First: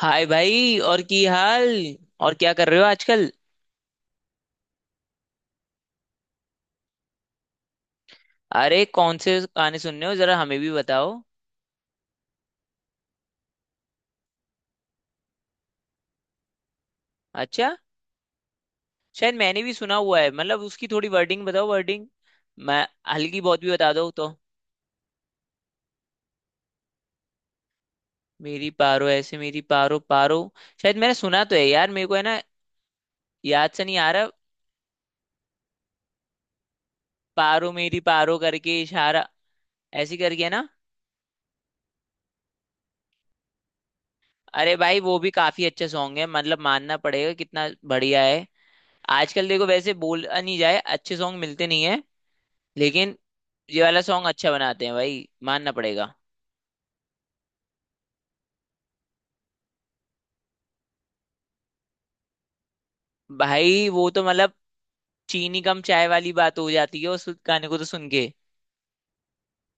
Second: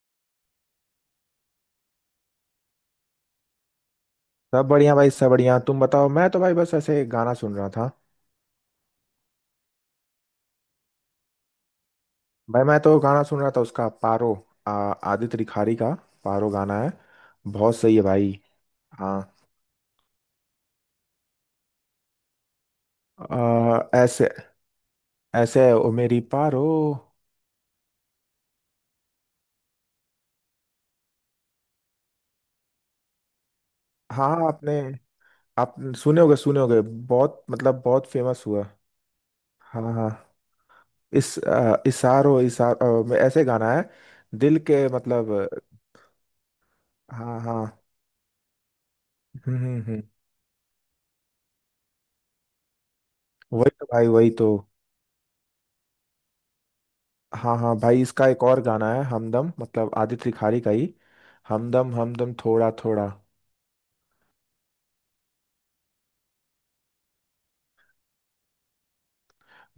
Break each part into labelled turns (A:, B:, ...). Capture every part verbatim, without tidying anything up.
A: हाय भाई और की हाल। और क्या कर रहे हो आजकल?
B: सब बढ़िया भाई, सब बढ़िया। तुम बताओ। मैं तो भाई बस ऐसे गाना सुन रहा था।
A: अरे कौन से गाने सुन रहे हो जरा हमें भी बताओ।
B: भाई मैं तो गाना सुन रहा था उसका पारो। आ, आदित्य रिखारी का पारो गाना है।
A: अच्छा।
B: बहुत सही है भाई। हाँ।
A: शायद मैंने भी सुना हुआ है, मतलब उसकी थोड़ी वर्डिंग बताओ, वर्डिंग मैं हल्की बहुत भी
B: आ,
A: बता दो तो।
B: ऐसे, ऐसे ओ मेरी पारो।
A: मेरी पारो, ऐसे मेरी पारो पारो। शायद मैंने सुना तो है यार मेरे को, है ना। याद से नहीं आ रहा।
B: हाँ हाँ, आपने, आप सुने होगे, सुने होगे। बहुत
A: पारो
B: मतलब
A: मेरी
B: बहुत
A: पारो
B: फेमस हुआ।
A: करके इशारा,
B: हाँ हाँ।
A: ऐसी करके है ना।
B: इस अ, इसारो इसारो ऐसे गाना है। दिल
A: अरे
B: के
A: भाई वो भी
B: मतलब।
A: काफी अच्छा सॉन्ग है, मतलब मानना पड़ेगा
B: हाँ हाँ।
A: कितना बढ़िया है। आजकल
B: हम्म
A: देखो
B: हम्म
A: वैसे
B: हम्म।
A: बोल नहीं जाए, अच्छे सॉन्ग मिलते नहीं है। लेकिन
B: वही
A: ये
B: तो
A: वाला
B: भाई,
A: सॉन्ग
B: वही तो।
A: अच्छा बनाते हैं भाई, मानना पड़ेगा।
B: हाँ हाँ भाई, इसका एक और गाना है हमदम, मतलब आदित्य रिखारी का ही। हमदम हमदम, थोड़ा थोड़ा।
A: भाई वो तो मतलब चीनी कम चाय वाली बात हो जाती है उस गाने को तो सुन के।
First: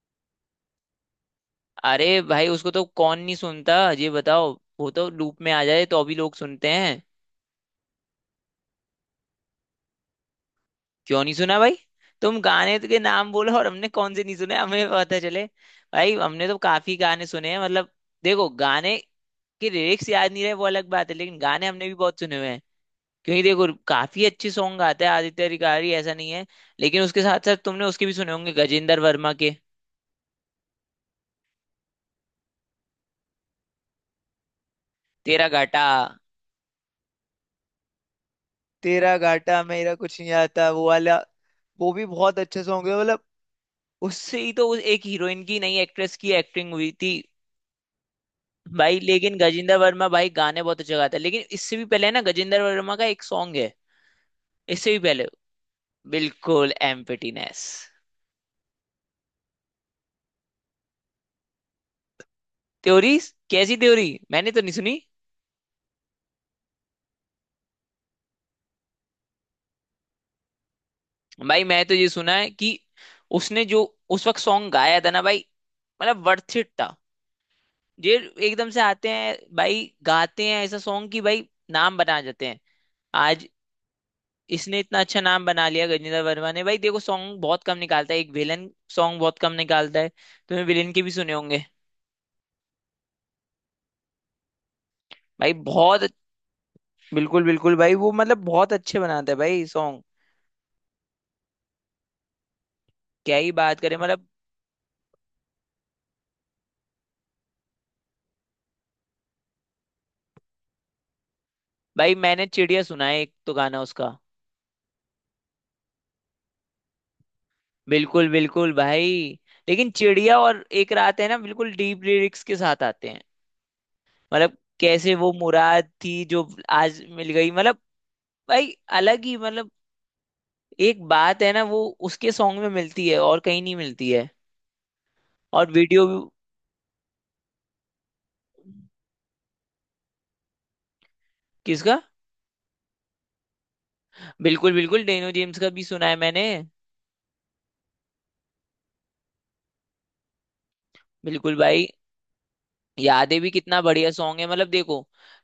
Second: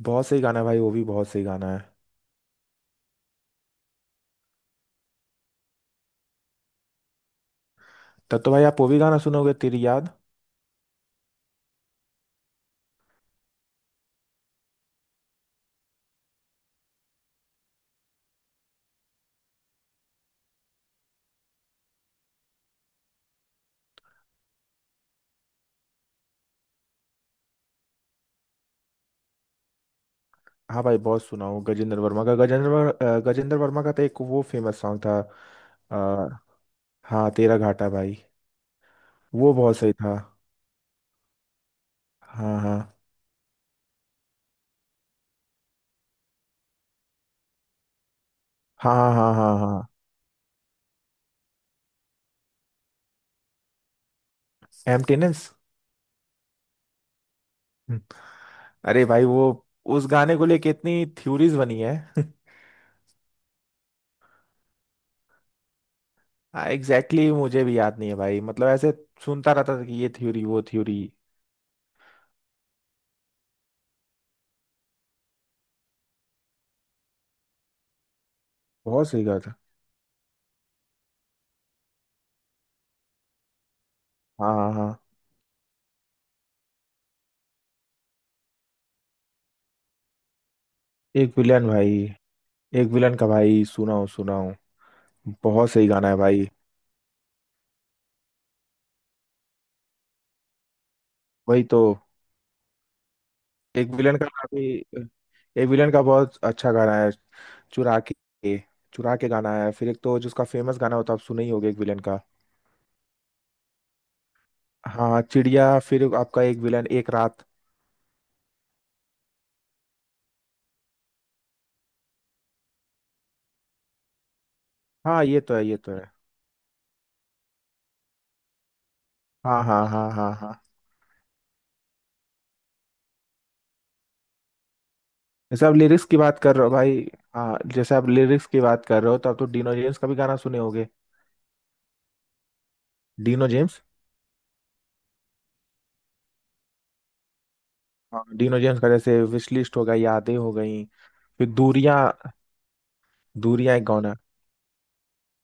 B: बहुत सही गाना है भाई, वो भी बहुत सही गाना है।
A: अरे भाई उसको तो कौन नहीं सुनता, ये बताओ। वो तो लूप में आ जाए तो अभी लोग सुनते हैं,
B: तब तो भाई आप वो भी गाना सुनोगे, तेरी याद।
A: क्यों नहीं सुना भाई। तुम गाने के नाम बोलो और हमने कौन से नहीं सुने, हमें पता चले। भाई हमने तो काफी गाने सुने हैं मतलब। देखो गाने के लिरिक्स याद नहीं रहे वो अलग बात है, लेकिन गाने हमने भी बहुत सुने हुए हैं। क्योंकि देखो काफी अच्छे सॉन्ग गाता है आदित्य अधिकारी, ऐसा नहीं है। लेकिन उसके साथ साथ तुमने उसके भी सुने होंगे गजेंद्र वर्मा के।
B: हाँ भाई बहुत सुना हूँ गजेंद्र वर्मा का। गजेंद्र वर- अ, गजेंद्र वर्मा का तो एक वो फेमस सॉन्ग था।
A: तेरा घाटा।
B: अ, हाँ तेरा घाटा भाई।
A: तेरा
B: वो
A: घाटा
B: बहुत सही
A: मेरा
B: था।
A: कुछ नहीं आता, वो वाला। वो भी बहुत
B: हाँ
A: अच्छे सॉन्ग है
B: हाँ
A: मतलब। उससे ही तो उस एक हीरोइन की, नई एक्ट्रेस की एक्टिंग हुई थी।
B: हाँ
A: भाई
B: हाँ हाँ।
A: लेकिन
B: हाँ
A: गजेंद्र
B: हाँ।
A: वर्मा भाई गाने बहुत अच्छा गाता है, लेकिन इससे भी पहले है ना, गजेंद्र वर्मा का एक सॉन्ग है इससे भी पहले।
B: एम्प्टीनेस।
A: बिल्कुल एम्प्टीनेस।
B: अरे भाई वो, उस गाने को लेके इतनी थ्योरीज बनी है।
A: थ्योरी, कैसी थ्योरी मैंने तो नहीं सुनी।
B: हाँ एग्जैक्टली, exactly मुझे भी याद नहीं है भाई, मतलब ऐसे सुनता रहता था कि ये थ्योरी वो थ्योरी।
A: भाई मैं तो ये सुना है कि उसने जो उस वक्त सॉन्ग गाया था ना भाई, मतलब वर्थ इट था ये। एकदम से आते
B: बहुत सही
A: हैं
B: कहा था।
A: भाई, गाते हैं ऐसा सॉन्ग कि भाई नाम बना जाते हैं। आज
B: हाँ हाँ
A: इसने
B: हाँ।
A: इतना अच्छा नाम बना लिया गजेंद्र वर्मा ने भाई। देखो सॉन्ग बहुत कम निकालता है एक विलन, सॉन्ग बहुत कम निकालता है। तुमने विलन के भी सुने
B: एक
A: होंगे।
B: विलन भाई। एक विलन का भाई, सुनाओ सुनाओ।
A: भाई
B: बहुत सही
A: बहुत
B: गाना है भाई।
A: बिल्कुल बिल्कुल भाई वो, मतलब बहुत अच्छे बनाता है भाई सॉन्ग,
B: वही तो।
A: क्या ही बात
B: एक
A: करें
B: विलन
A: मतलब।
B: का भी, एक विलन का बहुत अच्छा गाना है चुरा के। चुरा के गाना है। फिर एक तो जिसका फेमस गाना होता है, आप सुने ही होगे एक विलन
A: भाई
B: का।
A: मैंने चिड़िया सुना है एक तो गाना उसका।
B: हाँ चिड़िया। फिर आपका एक विलन, एक रात।
A: बिल्कुल बिल्कुल भाई। लेकिन चिड़िया और एक रात है ना, बिल्कुल डीप लिरिक्स के साथ आते हैं। मतलब कैसे
B: हाँ
A: वो
B: ये तो है, ये
A: मुराद
B: तो है।
A: थी जो आज मिल गई, मतलब भाई अलग ही
B: हाँ
A: मतलब,
B: हाँ हाँ हाँ हाँ।
A: एक बात है ना वो उसके सॉन्ग में मिलती है और कहीं नहीं मिलती है।
B: जैसे
A: और
B: आप
A: वीडियो।
B: लिरिक्स की बात कर रहे हो भाई। हाँ जैसे आप लिरिक्स की बात कर रहे हो, तो आप तो डिनो जेम्स का भी गाना सुने होगे।
A: किसका?
B: डिनो जेम्स।
A: बिल्कुल बिल्कुल डेनो जेम्स का भी सुना है मैंने।
B: हाँ डिनो जेम्स का, जैसे विश लिस्ट हो गया, यादें हो गई। फिर
A: बिल्कुल भाई।
B: दूरियां।
A: यादें भी
B: दूरियां
A: कितना
B: एक गाना
A: बढ़िया
B: है।
A: सॉन्ग है मतलब देखो।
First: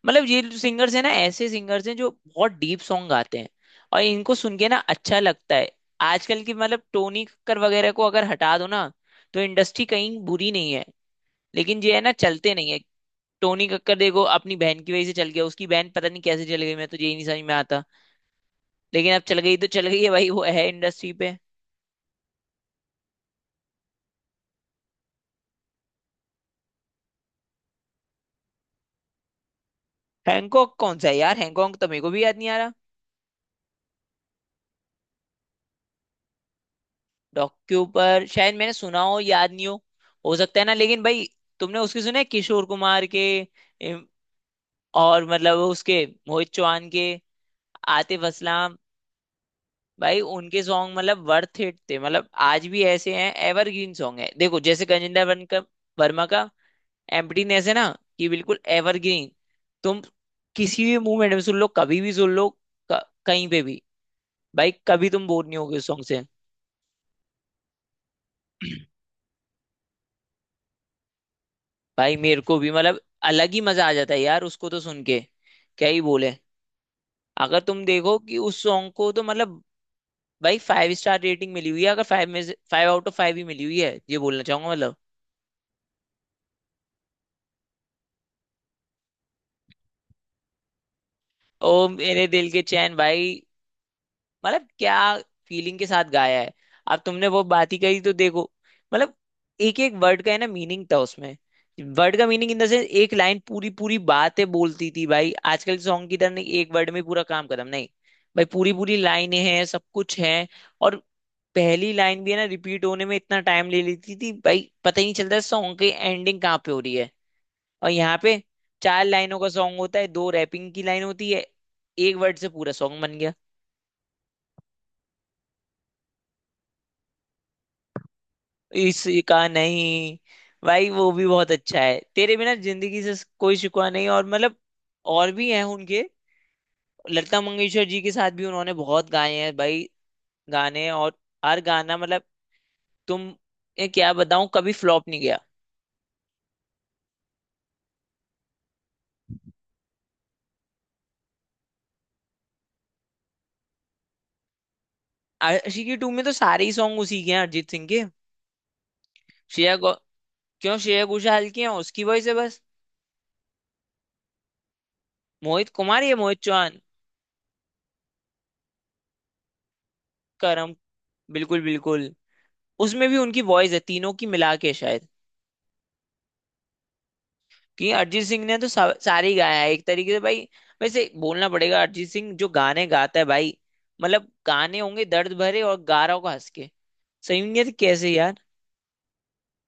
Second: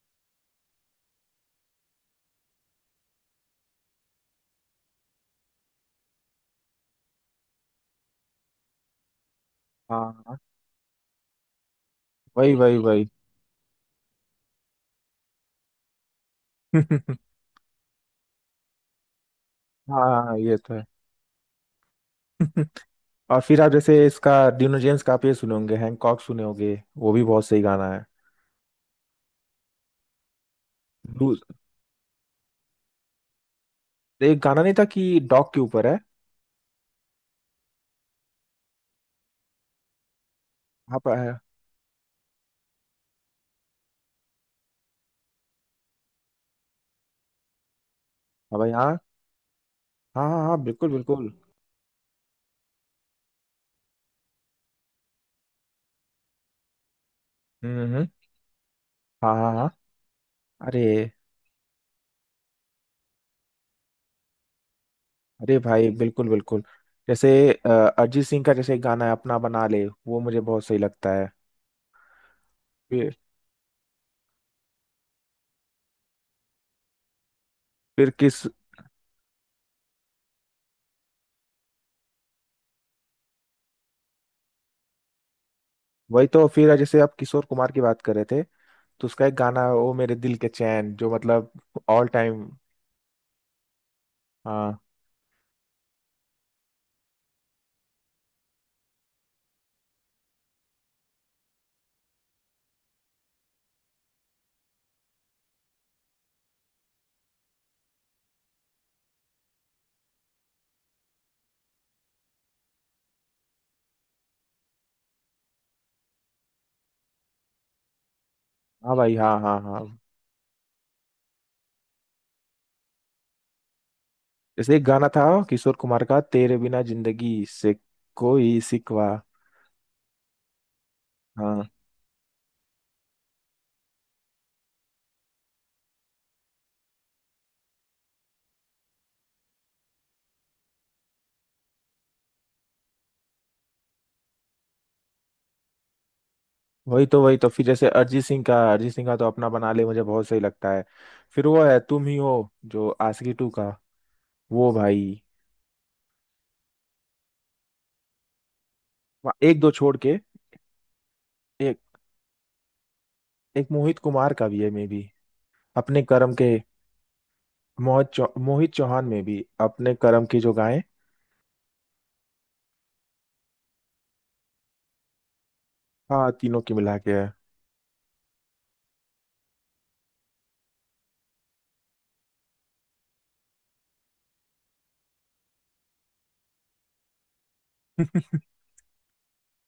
A: मतलब ये सिंगर्स है ना, ऐसे सिंगर्स हैं जो बहुत डीप सॉन्ग गाते हैं। और इनको सुन के ना अच्छा लगता है। आजकल की मतलब टोनी कक्कर वगैरह को अगर हटा दो ना, तो इंडस्ट्री कहीं
B: हाँ हाँ।
A: बुरी नहीं है। लेकिन ये है ना, चलते
B: वही
A: नहीं
B: वही
A: है।
B: वही।
A: टोनी कक्कर देखो अपनी बहन की वजह से चल गया, उसकी बहन पता नहीं कैसे चल गई, मैं तो यही
B: हाँ।
A: नहीं समझ में आता। लेकिन अब चल गई तो चल गई है भाई,
B: हाँ,
A: वो
B: ये
A: है
B: तो है।
A: इंडस्ट्री पे।
B: और फिर आप जैसे इसका, डिनो जेम्स का, आप ये सुने होंगे हैंकॉक, सुने होंगे वो भी बहुत सही गाना है।
A: हैंकॉक कौन सा है
B: दू-
A: यार, हैंकॉक तो मेरे को भी याद नहीं आ रहा।
B: एक गाना नहीं था कि डॉग के ऊपर है।
A: डॉक्यू पर शायद मैंने सुना हो, याद नहीं हो, हो सकता है ना
B: हाँ
A: लेकिन भाई।
B: प-
A: तुमने उसके सुने किशोर कुमार के, इम, और मतलब उसके मोहित चौहान के, आतिफ
B: हाँ भाई,
A: असलाम।
B: हाँ
A: भाई
B: हाँ हाँ।
A: उनके
B: हाँ, बिल्कुल
A: सॉन्ग मतलब
B: बिल्कुल।
A: वर्थ इट थे, मतलब आज भी ऐसे हैं एवरग्रीन सॉन्ग है देखो जैसे गजेंद्र वर्न का वर्मा का एम्प्टीनेस है
B: हम्म
A: ना,
B: हम्म।
A: कि बिल्कुल एवरग्रीन।
B: हाँ हाँ हाँ।
A: तुम
B: अरे,
A: किसी भी मूवमेंट में सुन लो, कभी भी सुन लो, क- कहीं पे भी, भाई कभी तुम बोर नहीं
B: अरे
A: होगे उस
B: भाई
A: सॉन्ग से।
B: बिल्कुल बिल्कुल। जैसे अ, अरिजीत सिंह का, जैसे एक गाना है अपना बना ले, वो मुझे बहुत सही लगता है।
A: भाई मेरे को भी मतलब
B: फिर
A: अलग ही मजा आ जाता है यार उसको तो सुन के, क्या ही बोले। अगर तुम
B: फिर
A: देखो कि
B: किस
A: उस सॉन्ग को तो मतलब भाई फाइव स्टार रेटिंग मिली हुई है, अगर फाइव में से फाइव आउट ऑफ फाइव ही मिली हुई है, ये बोलना चाहूंगा मतलब।
B: वही तो फिर जैसे आप किशोर कुमार की बात कर रहे थे, तो उसका एक गाना है ओ मेरे दिल के चैन, जो मतलब
A: ओ
B: ऑल
A: मेरे
B: टाइम।
A: दिल के चैन भाई, मतलब
B: हाँ।
A: क्या फीलिंग के साथ गाया है। अब तुमने वो बात ही कही तो देखो, मतलब एक एक वर्ड का है ना मीनिंग था उसमें। वर्ड का मीनिंग इन द सेंस, एक लाइन पूरी पूरी बातें बोलती थी भाई, आजकल सॉन्ग की तरह नहीं एक वर्ड में पूरा काम खत्म नहीं। भाई पूरी पूरी लाइनें हैं, सब कुछ है। और पहली लाइन भी है ना रिपीट होने में इतना टाइम ले लेती थी भाई, पता ही नहीं चलता सॉन्ग की एंडिंग कहाँ पे हो रही है। और यहाँ पे
B: हाँ
A: चार
B: भाई
A: लाइनों
B: हाँ
A: का
B: हाँ
A: सॉन्ग
B: हाँ।
A: होता है, दो रैपिंग की लाइन होती है, एक वर्ड से पूरा सॉन्ग बन गया।
B: जैसे एक गाना था किशोर कुमार का, तेरे बिना जिंदगी से, कोई सिकवा।
A: इसका नहीं, भाई वो भी बहुत
B: हाँ।
A: अच्छा है तेरे बिना जिंदगी से कोई शिकवा नहीं, और मतलब और भी हैं उनके। लता मंगेशकर जी के साथ भी उन्होंने बहुत गाए हैं भाई गाने, और हर गाना मतलब, तुम ये क्या बताऊं, कभी फ्लॉप नहीं गया।
B: वही तो, वही तो फिर जैसे अरिजीत सिंह का अरिजीत सिंह का तो अपना बना ले मुझे बहुत सही लगता है। फिर वो है तुम ही हो, जो आशिकी टू का। वो भाई,
A: आशिकी टू में तो सारे ही सॉन्ग उसी के हैं अरिजीत सिंह के।
B: वहाँ एक दो
A: श्रेया घो-
B: छोड़ के।
A: क्यों, श्रेया घोषाल की हैं,
B: एक
A: उसकी वॉइस है बस।
B: एक मोहित कुमार का भी है, मे भी,
A: मोहित कुमार
B: अपने
A: या
B: कर्म
A: मोहित
B: के।
A: चौहान?
B: मोहित चौ, मोहित चौहान में भी अपने कर्म की जो
A: करम,
B: गाएं।
A: बिल्कुल बिल्कुल। उसमें भी उनकी वॉइस है तीनों की मिला के शायद,
B: हाँ तीनों की मिला के है।
A: कि अरिजीत सिंह ने तो सा, सारे ही गाया है एक तरीके से भाई। वैसे बोलना पड़ेगा अरिजीत सिंह जो गाने गाता है भाई, मतलब गाने होंगे दर्द भरे और गा रहा होगा हंस के, सही नहीं है कैसे यार।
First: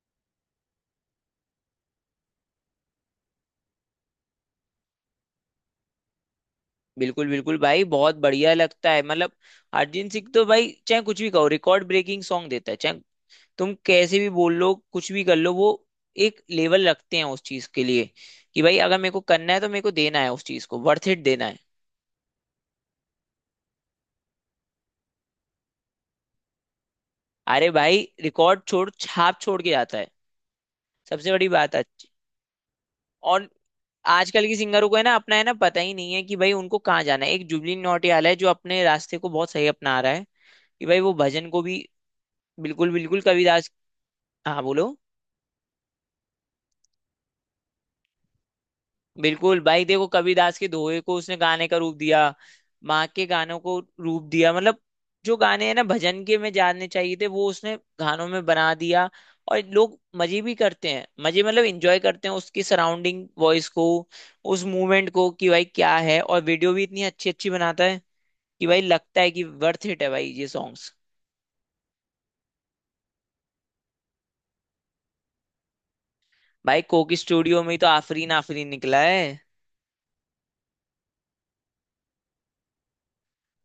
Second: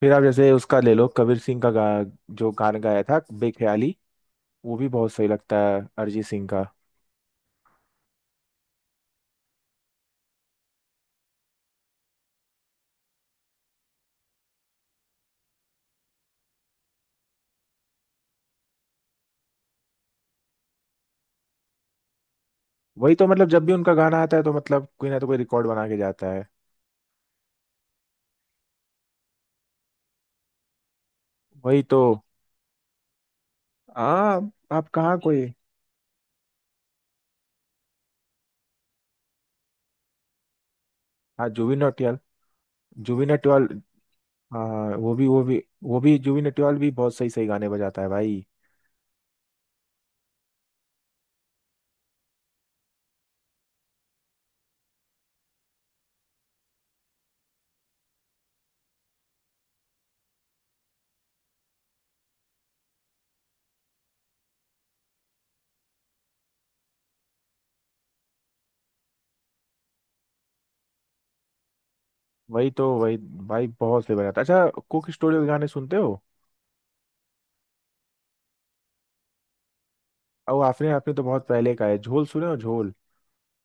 B: फिर आप जैसे उसका ले लो कबीर सिंह का गा, जो गाना गाया था बेख्याली, वो भी बहुत सही लगता है अरिजीत सिंह का।
A: बिल्कुल बिल्कुल भाई बहुत बढ़िया लगता है मतलब। अरिजीत सिंह तो भाई चाहे कुछ भी कहो रिकॉर्ड ब्रेकिंग सॉन्ग देता है, चाहे तुम कैसे भी बोल लो, कुछ भी कर लो, वो एक लेवल रखते हैं उस चीज के लिए, कि भाई अगर मेरे को करना है तो मेरे को देना है, उस चीज को वर्थ इट देना है।
B: वही तो मतलब, जब भी उनका गाना आता है तो मतलब कोई ना तो कोई रिकॉर्ड बना के जाता है।
A: अरे भाई रिकॉर्ड छोड़ छाप छोड़ के जाता है, सबसे बड़ी बात है।
B: वही तो।
A: और आजकल
B: हाँ,
A: की सिंगरों
B: आप
A: को है ना,
B: कहाँ
A: अपना है
B: कोई।
A: ना पता ही नहीं है कि भाई उनको कहाँ जाना है। एक जुबली नौटियाल है जो अपने रास्ते को बहुत सही अपना रहा है, कि भाई वो
B: हाँ
A: भजन को
B: जुबिन
A: भी,
B: नौटियाल।
A: बिल्कुल बिल्कुल
B: जुबिन नौटियाल।
A: कबीरदास। हाँ बोलो।
B: हाँ। वो भी वो भी वो भी जुबिन नौटियाल भी बहुत सही सही गाने बजाता है भाई।
A: बिल्कुल भाई, देखो कबीरदास के दोहे को उसने गाने का रूप दिया, माँ के गानों को रूप दिया मतलब, जो गाने हैं ना भजन के में जानने चाहिए थे वो उसने गानों में बना दिया। और लोग मजे भी करते हैं, मजे मतलब इंजॉय करते हैं उसकी सराउंडिंग वॉइस को, उस मूवमेंट को, कि भाई क्या है। और वीडियो भी इतनी अच्छी अच्छी बनाता है कि भाई लगता है कि वर्थ इट है भाई ये सॉन्ग्स।
B: वही तो, वही। भाई बहुत फेवरेट आता है। अच्छा कुक स्टूडियो के गाने सुनते हो?
A: भाई कोक स्टूडियो में ही तो आफरीन आफरीन निकला है।
B: और आपने आपने तो बहुत पहले का है, झोल सुने हो, झोल?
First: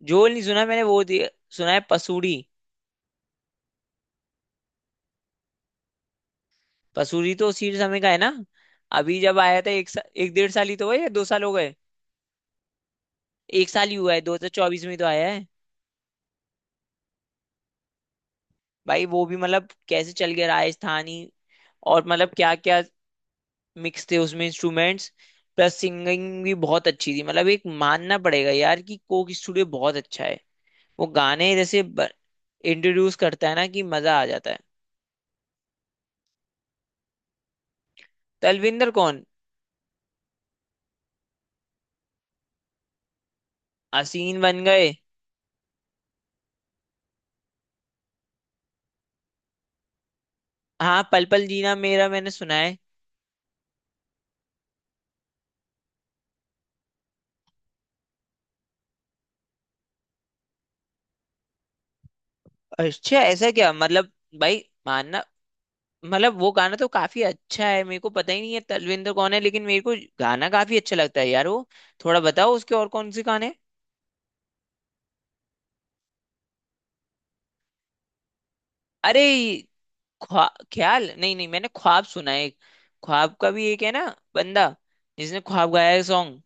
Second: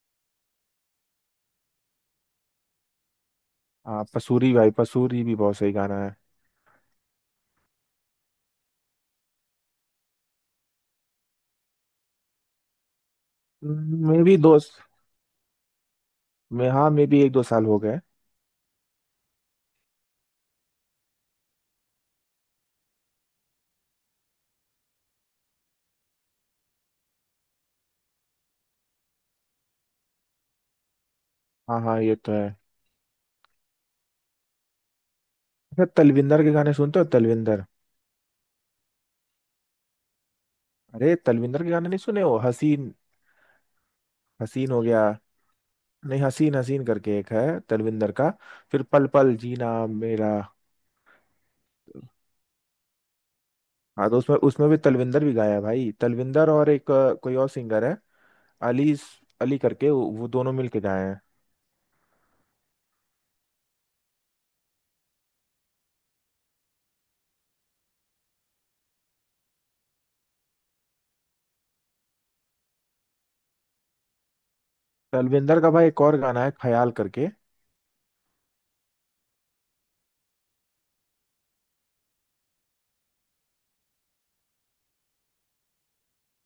A: झोल नहीं सुना मैंने वो दे- सुना है पसूरी।
B: हाँ पसूरी भाई, पसूरी भी बहुत सही गाना है।
A: पसूरी तो उसी समय का है ना, अभी जब आया था, एक सा, एक डेढ़ साल ही तो हुआ या दो साल हो गए, एक साल ही हुआ है,
B: मे
A: दो
B: भी
A: हजार
B: दोस्त।
A: चौबीस में ही तो आया है।
B: मैं, हाँ मे भी एक दो साल हो गए।
A: भाई वो भी मतलब कैसे चल गया राजस्थानी, और मतलब क्या क्या मिक्स थे उसमें इंस्ट्रूमेंट्स, प्लस सिंगिंग भी बहुत अच्छी थी, मतलब एक मानना पड़ेगा यार कि कोक स्टूडियो बहुत अच्छा है। वो गाने
B: हाँ
A: जैसे
B: हाँ ये तो है।
A: इंट्रोड्यूस करता है ना कि मजा आ जाता है।
B: अच्छा तलविंदर के गाने सुनते हो, तलविंदर?
A: तलविंदर कौन?
B: अरे तलविंदर के गाने नहीं सुने हो, हसीन?
A: असीन बन
B: हसीन हो
A: गए।
B: गया। नहीं, हसीन हसीन करके एक है तलविंदर का। फिर पल पल जीना मेरा।
A: हाँ पल पल जीना मेरा मैंने सुना है।
B: हाँ तो उसमें उसमें भी तलविंदर भी गाया है भाई, तलविंदर और एक अ, कोई और सिंगर है, अली। अली करके, वो वो दोनों मिलके गाए हैं।
A: अच्छा ऐसा क्या मतलब, भाई मानना, मतलब वो गाना तो काफी अच्छा है, मेरे को पता ही नहीं है तलविंदर कौन है, लेकिन मेरे को गाना काफी अच्छा लगता है यार वो। थोड़ा बताओ उसके और कौन से गाने।
B: तलविंदर का भाई एक और गाना है ख्याल करके।
A: अरे ख्वा ख्याल नहीं नहीं, मैंने ख्वाब सुना है एक, ख्वाब का भी एक है ना बंदा जिसने ख्वाब गाया है सॉन्ग।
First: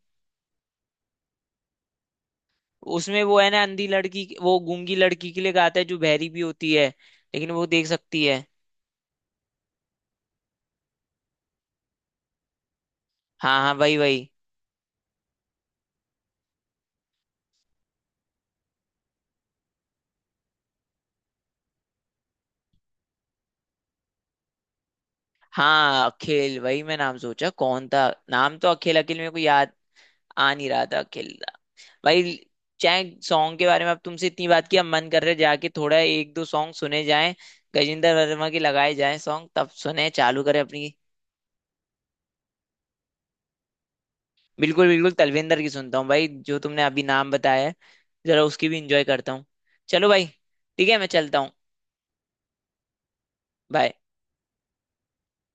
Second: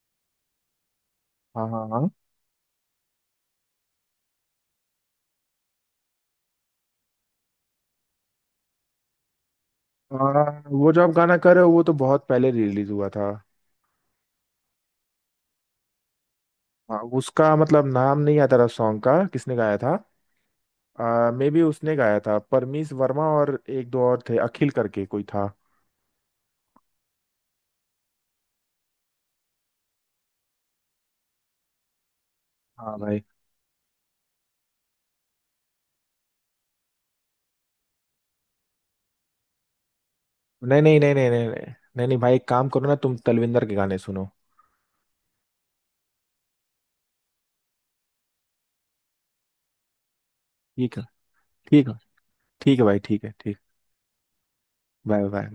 B: हाँ हाँ हाँ।
A: उसमें वो है ना अंधी लड़की, वो गूंगी लड़की के लिए गाता है जो बहरी भी होती है लेकिन वो देख सकती है।
B: आ, वो जो आप गाना कर रहे हो, वो तो बहुत पहले रिलीज हुआ था।
A: हाँ हाँ वही वही।
B: हाँ उसका मतलब नाम नहीं आता रहा सॉन्ग का, किसने गाया था। आ, मे बी उसने गाया था परमीश वर्मा, और एक दो और थे अखिल करके कोई था।
A: हाँ अखिल, वही मैं नाम सोचा कौन था, नाम तो अखिल, अखिल मेरे को याद आ नहीं रहा था, अखिल था भाई।
B: हाँ
A: चाहे
B: भाई।
A: सॉन्ग के बारे में, अब तुमसे इतनी बात की अब मन कर रहा है जाके थोड़ा एक दो सॉन्ग सुने जाएं। गजेंद्र वर्मा के लगाए जाएं सॉन्ग, तब सुने चालू करें
B: नहीं
A: अपनी।
B: नहीं नहीं नहीं नहीं नहीं। नहीं नहीं भाई, एक काम करो ना, तुम तलविंदर के गाने सुनो।
A: बिल्कुल बिल्कुल तलविंदर की सुनता हूँ भाई जो तुमने अभी नाम बताया है, जरा उसकी भी इंजॉय करता हूँ। चलो भाई, ठीक है
B: ठीक है।
A: मैं चलता हूँ।
B: ठीक है। ठीक है भाई, ठीक है, ठीक।
A: बाय।
B: Bye bye bye.